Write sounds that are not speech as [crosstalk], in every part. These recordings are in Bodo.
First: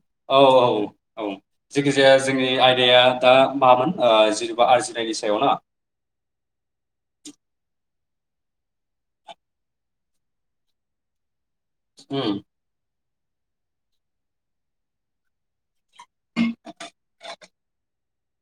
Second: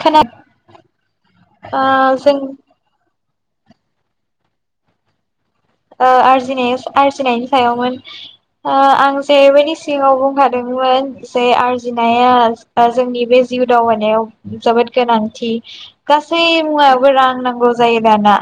खोना औ औ औ ओ जेखिजाया जों जोंनि आयदाया आ मामोन ओ जेनेबा आरजिनायनि सायाव ना ओ आरजिनाय आरजिनायनि सायावमोन ओ आं जेरैबायदि सिगांङाव बुंखादोंमोन जे उम आरजिनाया [unintelligible] जोंनि बे जिउ दावबायानायाव जोबोद गोनांथि गासै मुवायावबो रां नांगौ जायो दाना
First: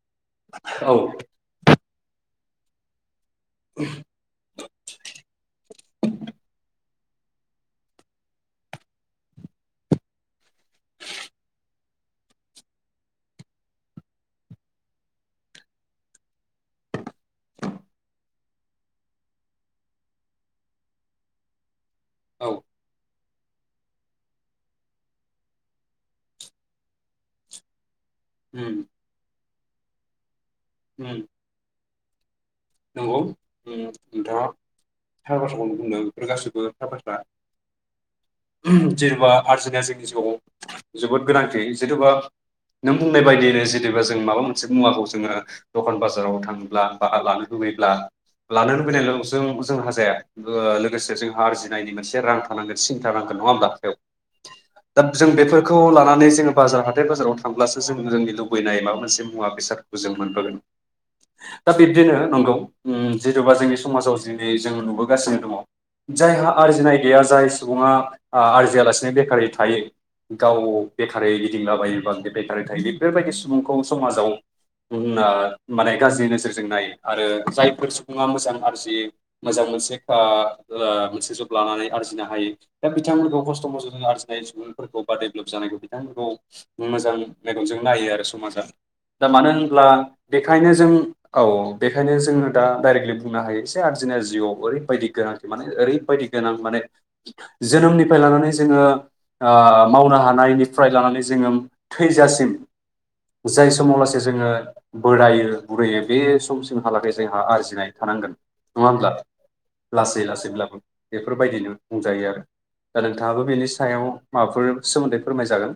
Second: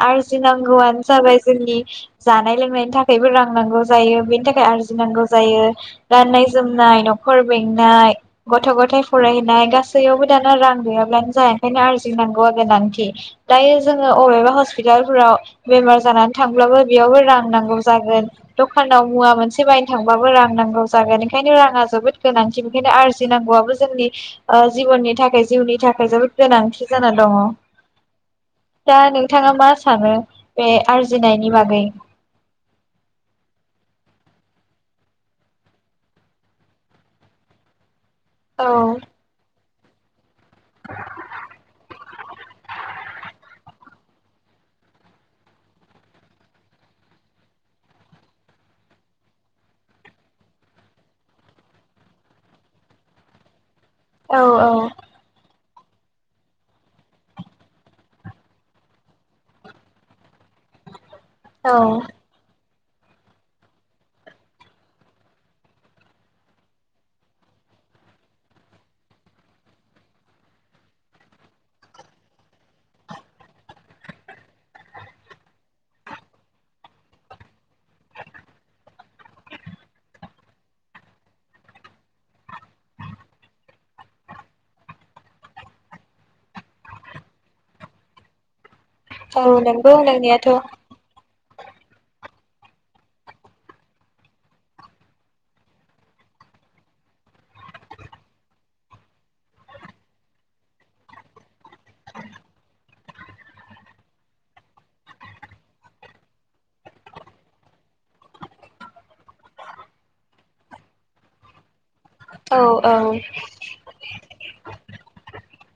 औ आरजिनांगौआनो जाबाय जोंनि जानाय लोंनायनि थाख खायबो रां नांगौ जायो बेनि थाखाय आरजिनांगौ जायो गाननाय जोमनाय नख न'खर बेंनाय गथ' गथाइ फरायहनाय गासैयावबो दाना रां गैयाब्लानो जाया ओंखायनो आरजिनांगौआ गोनांथि दायो जोङो अबेबा हस्पितालफोराव बेमार जानानै थांब्लाबो बेयावबो रां नांगौ जागोन दखानाव मुवा मोनसे बायनो थांबाबो रां नांगौ जागोन ओंखायनो राङा जोबोद औ गोनांथि बेनिखायनो आर जिनांगौआबो जोंनि ओ जिबननि थाखाय जिउनि थाखाय जोबोद गोनांथि जाना दङ। उम दा नोंथाङा मा सानो? बे उम आर्जिनाय बै नंगौ उम नोंथाङा थार बाथ्राखौनो बुंदों बेफोर गासैबो थार बाथ्रा। औ ओहोम जेनेबा आर्जि गाज्रि गेसावखौ जोबोद गोनांथि जेथ'बा नों बुंनाय बायदियैनो जेनेबा जों माबा मोनसे मुवाखौ जोङो दखान बाजाराव थांब्ला बा लानो लुबैब्ला लानो लुबैनायल' जों जोंहा जाया ओ लोगोसे जोंहा आरजिनायनि मोनसे रां थानांगोन सिन्था थानांगोन नङा होमबा। औ औ दा जों बेफोर खौ लानानै जोङो बाजार हाथाय बाजाराव थांब्लासो जों जोंनि लुबैनाय माबा मोनसे मुवा बेसादखौ जों मोनबोगोन। दा औ बिब्दिनो उम जिथ'बा जोंनि समाजाव जिनै जों नुबोगासिनो दङ जायहा आरजिनाय गैया जाय सुबुङा आ आरजियालासिनो बेखारै थायो गाव बेखारै गिदिंला बायोबा बेखारि थायो बेफोरबायदि सुबुंखौ समाजाव माने गाज्रि नोजोरजों नायो। आरो जायफोर सुबुङा मोजां आरजि मोजां मोनसे ओ मोनसे जब लानानै आरजिनो हायो दा बिथांमोनखौ खस्थ' मस्थ'जों आरजिनाय सुबुंफोरखौ बा डेभेलप जानायखौ बिथांमोनखौ मोजां मेगनजों नायो आरो समाजा। दा औ मानो होनब्ला नंगौ नोंनियाथ' बेखायनो जों औ। बेखायनो जोङो दा डाइरेक्टलि बुंनो हायो एसे आरजिनाया जिउआव ओरैबायदि गोनांथि माने ओरैबायदि गोनां माने जोनोमनिफ्राय लानानै जोङो ओ मावनो हानायनिफ्राय लानानै जोङोम थैजासिम जाय समाव लासै जोङो बोरायो बुरियो बे समसिम जोंहालागै जोंहा आरजिनाय थानांगोन नङा होमब्ला लासै लासैब्लाबो बेफोरबायदिनो बुंजायो आरो औ दा औ नोंथाङाबो बेनि सायाव माबाफोर सोमोन्दै फोरमायजागोन?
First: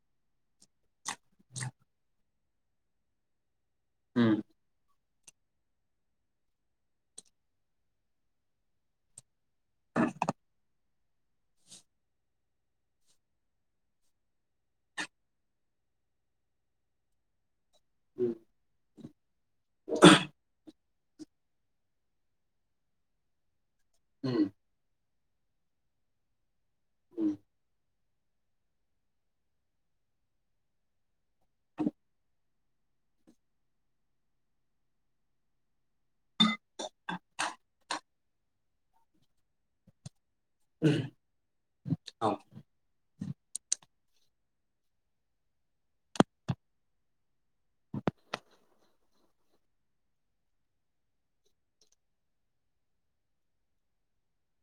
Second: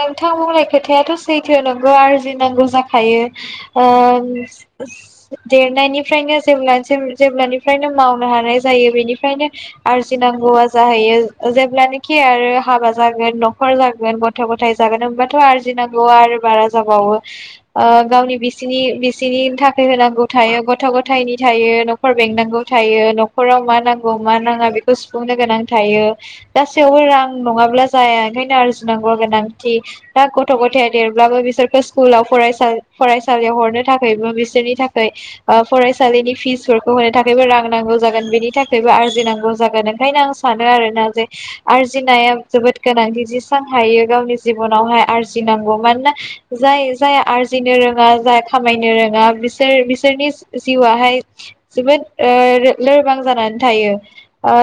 नोंथां बुंनाय खोथायाथ' सैथो नंगौ आर जिनांगौ जाखायो। ओ उम देरनायनिफ्रायनो जेब्लासिम जेब्लानिफ्रायनो मावनो हानाय जायो बेनिफ्रायनो आरजिनांगौआ जाहैयो जेब्लानाखि आरो हाबा जागोन न'खर जागोन गथ' ग थाय जागोन होमबाथ' आरजिनांगौया आरो बारा जाबावो। ओ गावनि बिसिनि बिस सिनि थाखाय होनांगौ थायो गथ' ग थायनि थायो न'खर बेंनांगौ थायो न'खराव मा नांगौ मा उम नाङा बेखौ सु फुंनो गोनां थायो। गासैयावबो रां उम नङाब्ला जाया ओंखायनो आरजिनांगौ गोनां थि दा गथ' गथाया देरब्लाबो बिसोरखौ स्कुलाव फरायसा-फरायसालियाव हरनो थाखायबो बिसोरनि थाखाय ओ फरायसालिनि फिसफोरखौ होनो थाखायबो रां नांगौ जागोन बेनि थाखायबो आरजिनांगौ जागोन ओंखायनो आं स सानो आरोना जे औ आरजिनाया जोबोद गोनांथि जि सां हायो गावनि जिबनावहाय आरजिनांगौ मानोना जाय जाय आरजिनो रोङा जाय खामायनो रोङा बिसोर बिसोरनि जिउआहाय जोबोद ओ लोरबां जानानै थायो ओ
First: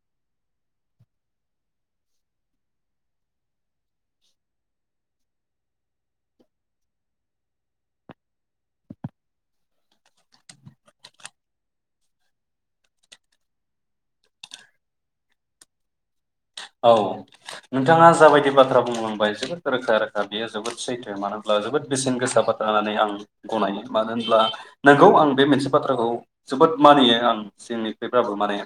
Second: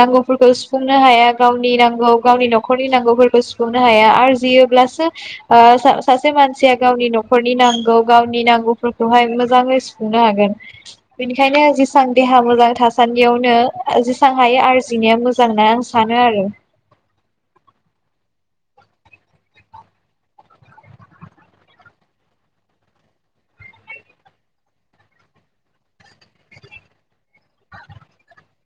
नांगौफोरखौ सुफुंनो हाया गावनि नांगौ गावनि नखरनि नांगौफोरखौ सुफुं हाया आरजियोब्लासो ओ सासे मानसिया गावनि नखरनि नांगौ गावनि नांगौफोरखौहाय मोजाङै सुफुंनो हागोन बेनिखायनो जेसां देहा मोजां थासान्दियावनो जेसां हायो आरजिनाया मोजां होनना आं सानो आरो औ नोंथाङा जाबायदि बाथ्रा बुंलांबाय जोबोद रोखा रोखा बेयो जोबोद सैथो मानो होनब्ला जोबोद बेसेन गोसा बाथ्रा होननानै आं गनायो मानो होनब्ला नोंगौ आं बे मोनसे बाथ्राखौ जोबोद मानियो आं जोंनिफ्रायब्लाबो माने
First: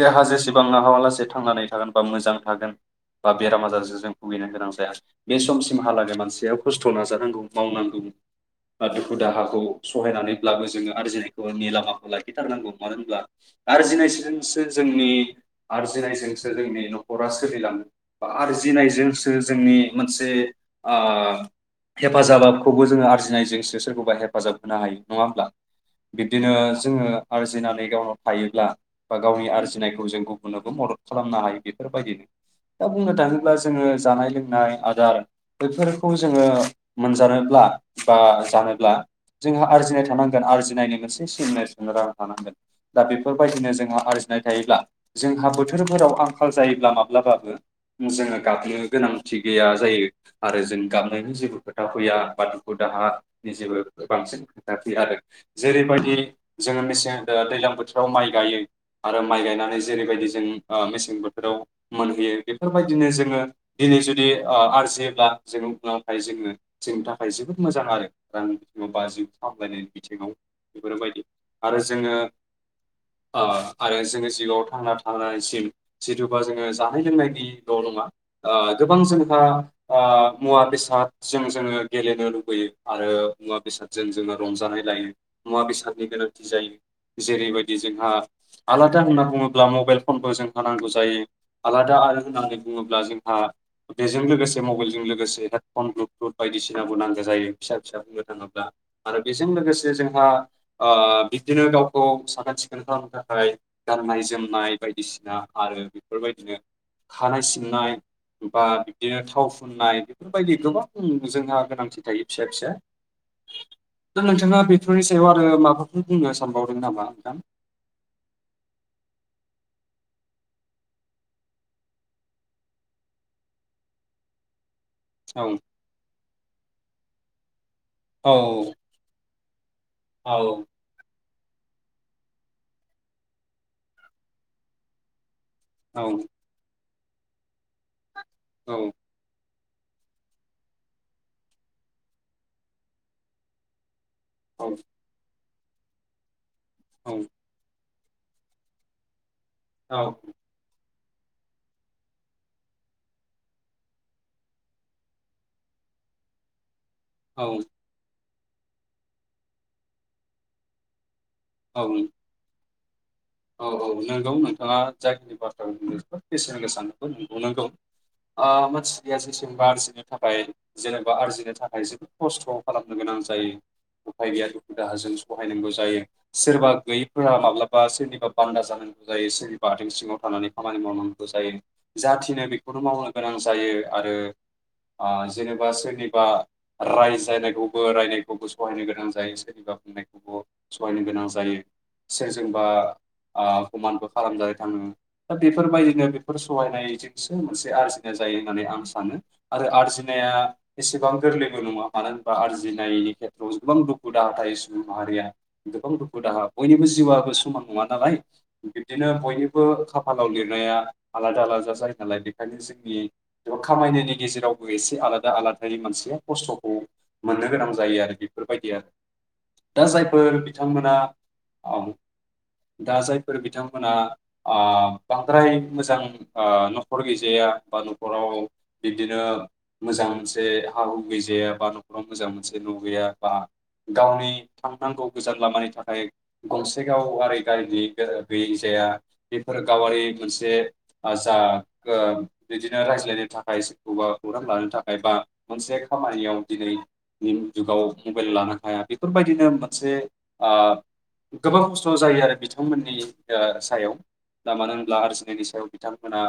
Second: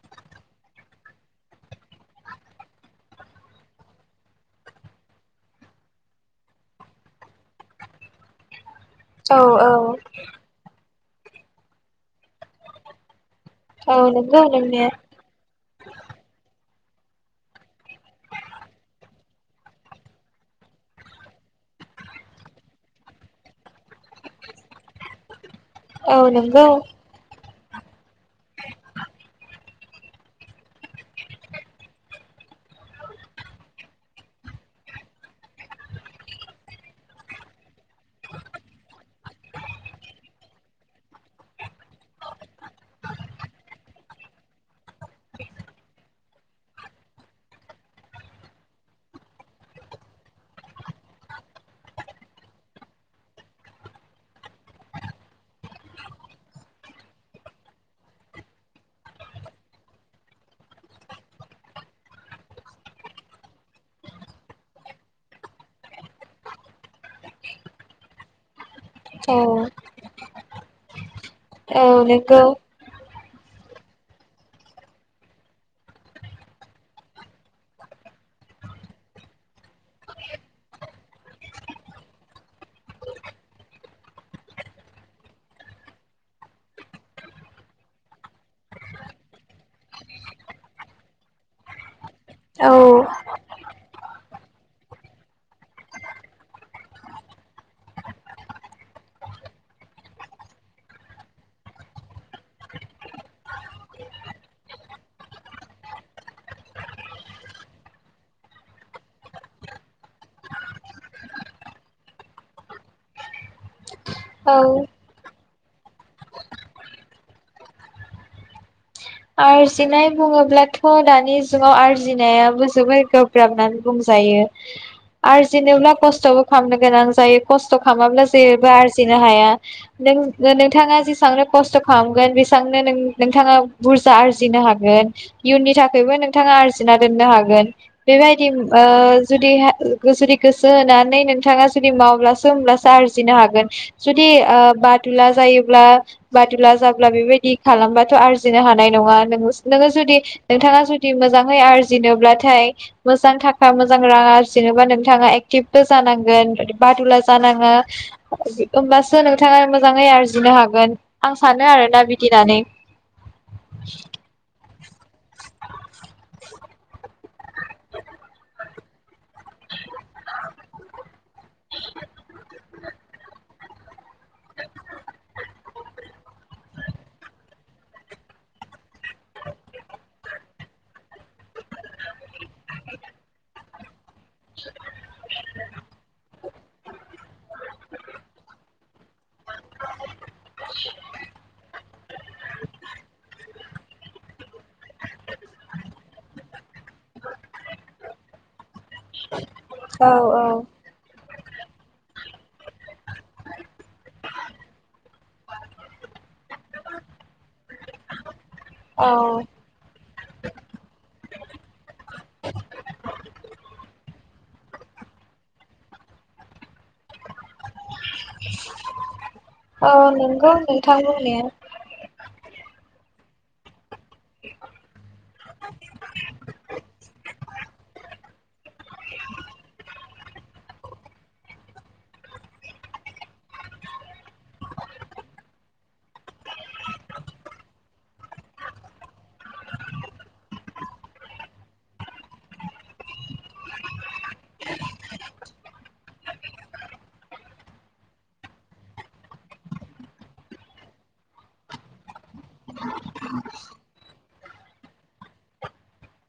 देहा जेसेबां हालासे थांनानै थागोन बा मोजां थागोन बा बेराम आजारजों जों भुगिनो गोनां जाया बे समसिमहालागै मानसिया खस्थ' नाजानांगौ मावनांगौ बा दुखु औ दाहाखौ औ सहायनानैब्लाबो जोङो आरजिनायखौ नि लामाखौ लाखिथारनांगौ मानो होनब्ला औ नंगौ आरजिनायजोंजोंसो नोंनाया जोंनि आरजिनायजोंसो [unintelligible] नखरा सोलिलाङो बा आरजिनायजोंसो जोंनि मोनसे‌ ओ हेफाजाबखौबो जोङो आरजिनायजोंसो सोरखौबा हेफाजाब होनो हायो नङा होमब्ला? औ बिब्दिनो नंगौ जोङो आरजि जिनानै गावनाव थायोब्ला बा गावनि आरजिनायखौ जों गुबुननोबो मदद खालामनो हायो बेखौ बेफोरबायदिनो दा बुंनो थाङोब्ला जोङो जानाय लोंनाय आदार बैफोरखौ जोङो मोनजानोब्ला बा जानोब्ला जोंहा आरजिनाय थानांगोन आरजिनायनि मोनसे सिमनाय राहा थानांगोन दा बेफोरबायदिनो जोंहा आरजिनाय थायोब्ला जोंहा बोथोरफोराव आं खाल जायोब्ला माब्लाबाबो जोङो गाबनो गोनांथि गैया जायो आरो जों गाबनायनि जेबो खोथा फैया बा दुखु दाहानि जेबो बांसिन खोथा फैया आरो जेरैबायदि जोङो मेसें ओ दैज्लां बोथोराव माइ गायो आरो माइ गायनानै जेरैबायदि जों ओ मेसें बोथ थोराव मोनहैयो बेफोरबायदिनो जोङो दिनै जुदि ओ आरजियोब्ला जों उनावाय जोङो जोंनि थाखाय जोबोद मोजां आरो रांनि बिथिङाव बा जिउ औ सामलायनाय बिथिङाव बेफोरबायदि औ आरो जोङो नोंगौ ओ आरो जोङो जिउआव थांना थानायसिम जिदुबा जोङो जानाय लोंनायनिल' नङा ओ गोबां जोंहा ओ मुवा बेसादजों जोङो गेलेनो लुबैयो आरो मुवा बेसादजों जोङो रंजानाय लायो मुवा बेसादनि गोनांथि जायो जेरैबायदि जोंहा आलादा होनना बुङोब्ला मबाइल फनबो जों नांगौ जायो आलादा आरो होननानै औ बुङोब्ला जोंहा बेजों लोगोसे मबाइलजों लोगोसे हेडफन ब्लुथुथ बायदिसिनाबो नांगौ जायो फिसा फिसा बुंनो थाङोब्ला आरो बेजों लोगोसे जोंहा ओ बिबदिनो गावखौ साखोन सिखोन खालामनो थाखाय गाननाय जोमनाय बायदिसिना आरो बेफोरबायदिनो खानाय सिननाय बा बिबदिनो थाव फुननाय बेफोरबायदि गोबां जोंहा गोनांथि थायो फिसा फिसा नोंथाङा औ बेफोरनि सायाव आरो माबाफोर बुंनो सानबावदों नामा नोंथां आरजिनाय बुङोब्लाथ' दानि जुगाव आरजिनायाबो जोबोर गोब्राब होननानै बुंजायो औ आरजिनोब्ला खस्थ'बो खामनो गोनां ज जायो खस खस्थ' खालामाब्ला औ जेबो आरजिनो हाया [unintelligible] औ नों-नोंथाङा जेसांनो खस्थ' खालामगोन बेसांनो नों नोंथाङा बुरजा आरजिनो हागोन इयुननि औ थाखायबो नोंथाङा आरजि ना दोननो हागोन बेबायदि ओ जुदि हा जुदि गोसो होनानै नोंथाङा जुदि मावब्लासो होमब्लासो आरजिनो हागोन जुदि ओ औ बादुला जायो ब्ला बादुला जाब्ला औ बेबायदि खालामबा [unintelligible] जिनो हानाय नङा नों नोङो जुदि नोंथाङा जु दि मोजाङै आरजिनोब्लाथाय मोजां थाखा मोजां रां आरजिनोबा नोंथाङा एक्टिभबो जानांगोन बादुला औ जानाङा होमबासो नोंथाङा मोजाङै आरजिनो हागोन आं सानो औ आरोना बिदिनानै औ औ नंगौ नोंथाङा जाखिनि बाथ्राखौ बुंदों जोबोद बेसेन गोसा [inaudible] ओ मानसिया जेसेबबां आरजिनो थाखाय जेनेबा आरजिनो थाखाय जोबोद खस्थ' खालामनो गोनां जायो उफाय गैया दुखु दाहाजों सहायनांगौ जायो सोरबा गैयैफोरा माब्लाबा बा सेनि बान्दा जानांगौ जायो सोरनिबा आथिं सिङाव थानानै खामानि मावनांगौ जायो जाथिनो बेखौनो मावनो गोनां जायो आरो ओ जेनेबा सोरनिबा रायजानाय थेवबो रायनायखौबो सहायनो गोनां जायो सोरनिबा बुंनायखौबो सहायनो गोनां जायो सोरजोंबा ओ कमानबो खालामजानो थाङो दा बेफोरबायदिनो बेफोर सहायनायजोंसो मोनसे आरजिनाय जायो होननानै आं सानो सानो आरो औ आरजिनाया औ एसेबां गोरलै नङा मानो होनबा आरजिनायनि खेथ्रआव गोबां दुखु दाहा थायो सुबुं माहारिया गोबां दुखु दाहा बयनिबो जिउआबो समान नङा दालाय औ बिब्दिनो बयनिबो खाफालाव लिरनाया आलादा आलादा जायो नालाय बेखायनो जोंनि खामायनायनि गेजेरावबो एसे आलादा आलादायै मानसिया खस्थ'खौ मोननो गोनां जायो आरो बेफोरबायदि आरो दा औ जायफोर नंगौ बिथांमोना नोंथां बुंनाया दा जायफोर बिथांमोना ओ बांद्राय मोजां ओ न'खर गैजाया बा न'खराव बिब्दिनो मोजां मोनसे हा हु गैजाया बा न'खराव मोजां मोनसे न' गैया बा गावनि थांनांगौ गोजान लामानि थाखाय गंसे गावआरि गारि गैयैजाया बेफोर गावारि मोनसे ओ जा ओ बिदिनो रायज्लायनो थाखाय सोरखौबा खौरां लानो थाखाय बा मोनसे खामानियाव दिनैनि जुगाव मबाइल लानो हाया बेफोरबायदिनो मोनसे ओ गोबां खस्थ' जायो आरो बिथांमोननि ओ सायाव दा मानो होनब्ला आरजिनायनि सायाव बिथांमोना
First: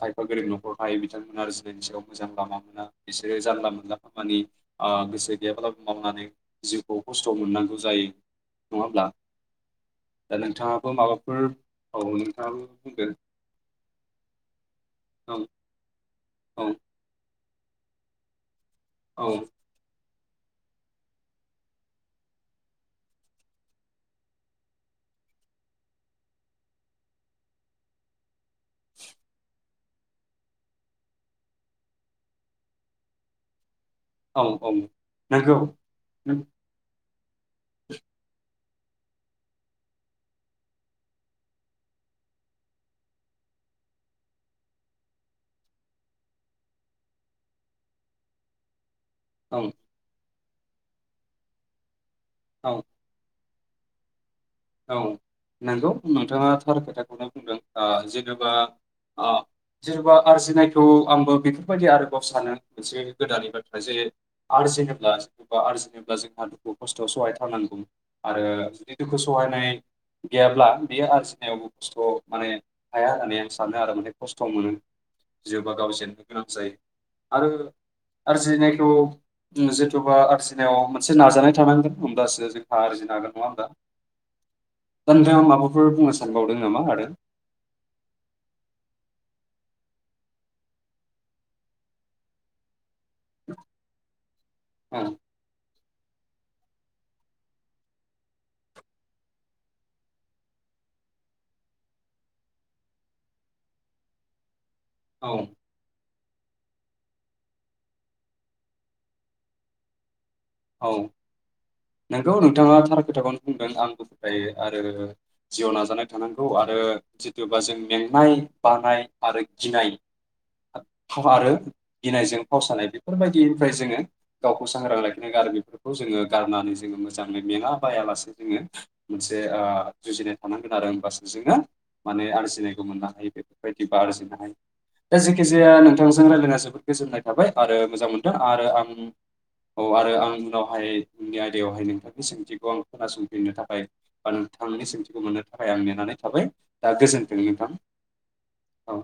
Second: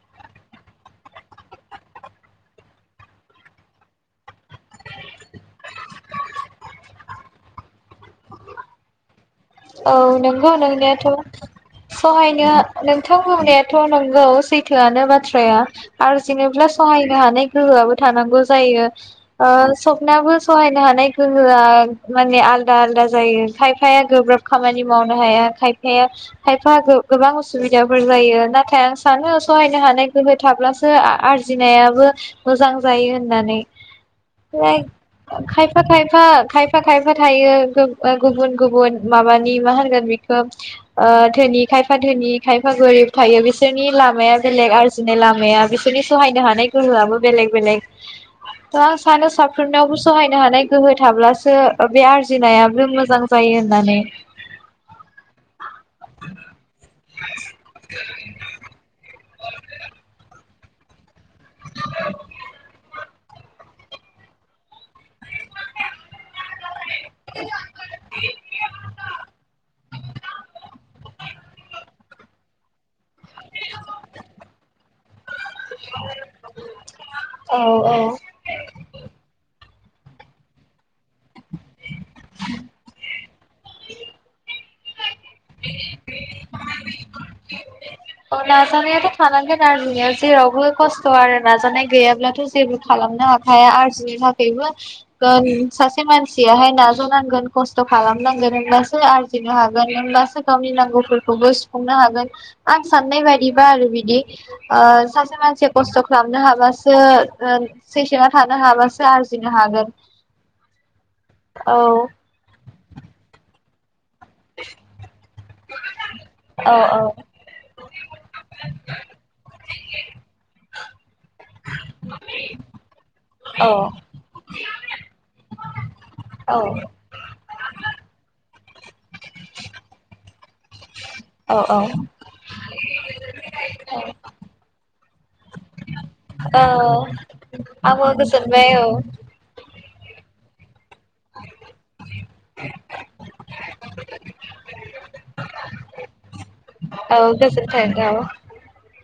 खायफा गोरों न'खर थायो बिथांमोना आरजिनायनि सायाव मोजां लामा मोना बिसोरो जानला मोनला खामानि ओ गोसो गैयाब्लाबो मावनानै जिउखौ खस्थ' मोननांगौ जायो नङा होमब्ला औ दा नंगौ नोंथाङाबो नोंनायाथ' माबाफोर औ सहायनो नोंथाङाबो बुंदो नोंथां बुंनायाथ' नंगौ सैथोआनो औ बाथ्राया आरो थिनोब्ला औ सहायनो हानाय गोहोआबो थानांगौ जायो ओ औ सब नाबो सहायनो हानाय गोहोआ माने आलदा आलादा जायो खायफाया गोब्राब खामानि मावनो हाया खायफाया खायफा गो गोबां असुबिदाफोर जायो नाथाय आं सानो सहायनो हानाय गोहो थाब्लासो आरजिनायाबो मोजां जायो होननानै औ औ [inaudible] नंगौ खायफा खायफा खायफा खायफा थायो गु-गुबुन गुबुन माबानि मा होनगोन बिखौ ओ धोनि खायफा धोनि खायफा गोरिब थायो बिसोरनि लामाया बेलेग आरजिनाय लामाया बिसोरनि सहायनो हानाय गोहोआबो बेलेग बेलेग सानो औ साफ्रोमनावबो सहाय हानाय गोहो थाब्लासो बे आर औ जिनायाबो मोजां जायो। नानै। औ नंगौ नोंथाङा थार खोथाखौनो बुंदों ओ जेनेबा ओ जेनेबा आरजिनाय खौ आंबो बेफोरबायदि आरोबाव सानो मोनसे गोदाननि बाथ्रा जे आर्जिजेेनोब्ला एबा आर्जिनोब्ला जों दुखु खस्थ'आव सहाय थारनांगौ आरो जुदि दुखु [unintelligible] गैयाब्ला बेयो आरजिनायावबो खस्थ'आ माने हाया होननानै आं सानो आरो माने खस्थ' मोनो। जोबा गाव जेननो गोनां जायो आरो औ औ आरजिनायखौ जेथुबा आरजिनायाव मोनसे नाजानाय थानांगोन होमब्लासो जोंहा आरजिनो हागोन। नङा होनबा? दा नोंथाङा माबाफोर बुंनो सानबावदों नामा आरो? औ नाजानायाथ' थानांगोन आरजिनायाव जेरावबो खस्थ' आरो नाजानाय गैयाब्लाथ' जेबो खालामनो हाखाया आरजिनो थाखाय बो ओं [unintelligible] सासे मानसियाहाय नाजनांगोन खस्थ' खालामनांगोन होनबासो आरजिनो हागोन होनबासो गावनि नांगौफोरखौबो सुफुंनो हागोन आं साननाय बायदिबा आरो बिदि ओ औ सासे मानसिया खस्थ' खालामनो हाबासो ओ पेसियेनाव थानो हाबासो आर्जिनो हागोन। औ औ नंगौ नोंथाङा थार खोथाखौनो बुं दों आंबो आरो जिउआव नाजानाय थानांगौ औ आरो जिथुबा जों मेंनाय, बानाय आरो गिनाय आरो गिनायजों फावसानाय औ बेफोरबायदिनिफ्राय जोङो गावखौ सांग्रां ला [unintelligible] खौ जोङो गारनानै जोङो मोजाङै मेङा बायालासे जोङो मोनसे ओ जुजिनाय थानांगोन आरो बास बेजोंनो औ औ माने आरजिनाय मोननो हायो। [unintelligible] आर्जिनाय दा जेखिजाया आं थांजों रायलायनाया जोबोद औ गोजोननाय थाबाय आरो आंबो मोजां मोनदों आरो गोजोनबाय आं औ औ आरो आं उनावहाय उननि आयदायावहाय नोंथांनि सोंथिखौ आं खोनासंफिननो थाखाय बा नोंथांनि सोंथिखौ मोननो थाखाय आं नेनानै थाबाय दा औ गोजोन्थों नोंथां गोजोन्थों औ। औ।